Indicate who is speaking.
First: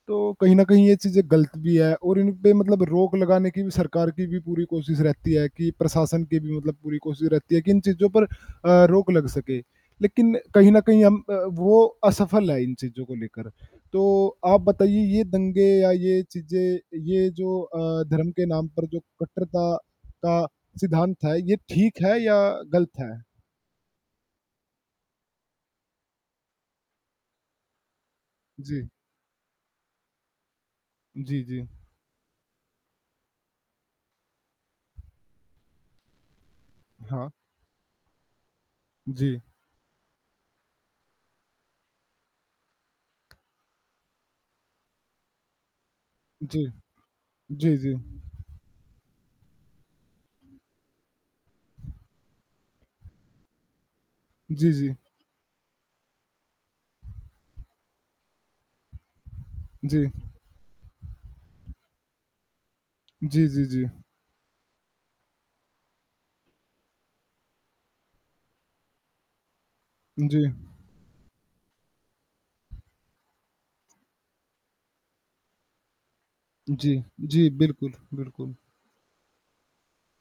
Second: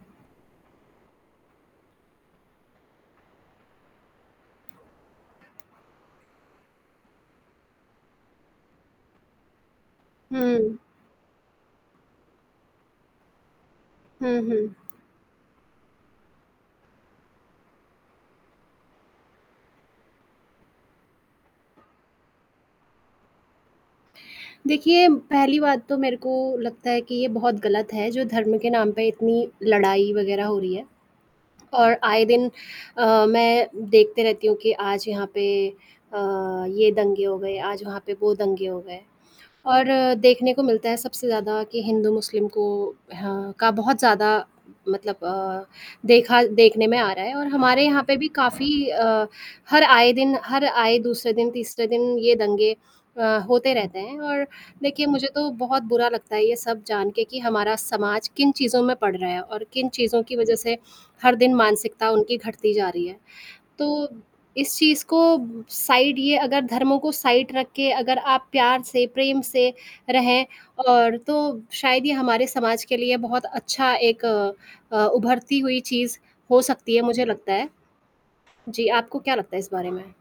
Speaker 1: तो कहीं न कहीं ये चीज़ें गलत भी है और इन पे मतलब रोक लगाने की भी सरकार की भी पूरी कोशिश रहती है कि, प्रशासन की भी मतलब पूरी कोशिश रहती है कि इन चीज़ों पर अ, रोक लग सके, लेकिन कहीं न
Speaker 2: हुँ।
Speaker 1: कहीं हम अ, वो असफल है इन चीज़ को लेकर। तो
Speaker 2: हुँ,
Speaker 1: आप
Speaker 2: हुँ।
Speaker 1: बताइए ये दंगे या ये चीज़ें, ये जो अ, धर्म के नाम पर जो कट्टरता का सिद्धांत है, ये ठीक है या गलत है?
Speaker 2: देखिए, पहली बात तो मेरे को लगता है कि ये बहुत गलत है, जो धर्म के
Speaker 1: जी।
Speaker 2: नाम पे इतनी लड़ाई वगैरह हो रही है।
Speaker 1: जी, जी।
Speaker 2: और आए दिन अ, मैं देखती रहती हूँ कि आज यहाँ पे अ, ये दंगे
Speaker 1: हाँ।
Speaker 2: हो गए, आज वहाँ पे वो दंगे हो गए
Speaker 1: जी।
Speaker 2: और देखने को मिलता है सबसे ज़्यादा कि हिंदू, मुस्लिम को हाँ, का बहुत ज़्यादा मतलब अ, देखा
Speaker 1: जी।
Speaker 2: देखने में आ रहा है, और
Speaker 1: जी,
Speaker 2: हमारे
Speaker 1: जी।
Speaker 2: यहाँ पे भी काफ़ी अ, हर आए दिन हर आए दूसरे दिन, तीसरे दिन ये दंगे अ, होते रहते हैं। और
Speaker 1: जी, जी।
Speaker 2: देखिए, मुझे तो बहुत बुरा लगता है ये सब जान के कि हमारा समाज किन चीज़ों में पड़ रहा है और किन
Speaker 1: जी।
Speaker 2: चीज़ों की वजह से हर दिन मानसिकता उनकी घटती जा रही है,
Speaker 1: जी, जी, जी।
Speaker 2: तो इस चीज़ को साइड ये अगर धर्मों को साइड रख के, अगर आप प्यार से, प्रेम से रहें
Speaker 1: जी।
Speaker 2: और तो शायद ये हमारे समाज के लिए बहुत अच्छा एक अ, उभरती हुई चीज़ हो सकती है
Speaker 1: जी,
Speaker 2: मुझे
Speaker 1: जी,
Speaker 2: लगता है।
Speaker 1: बिल्कुल, बिल्कुल।
Speaker 2: जी, आपको क्या लगता है इस बारे में?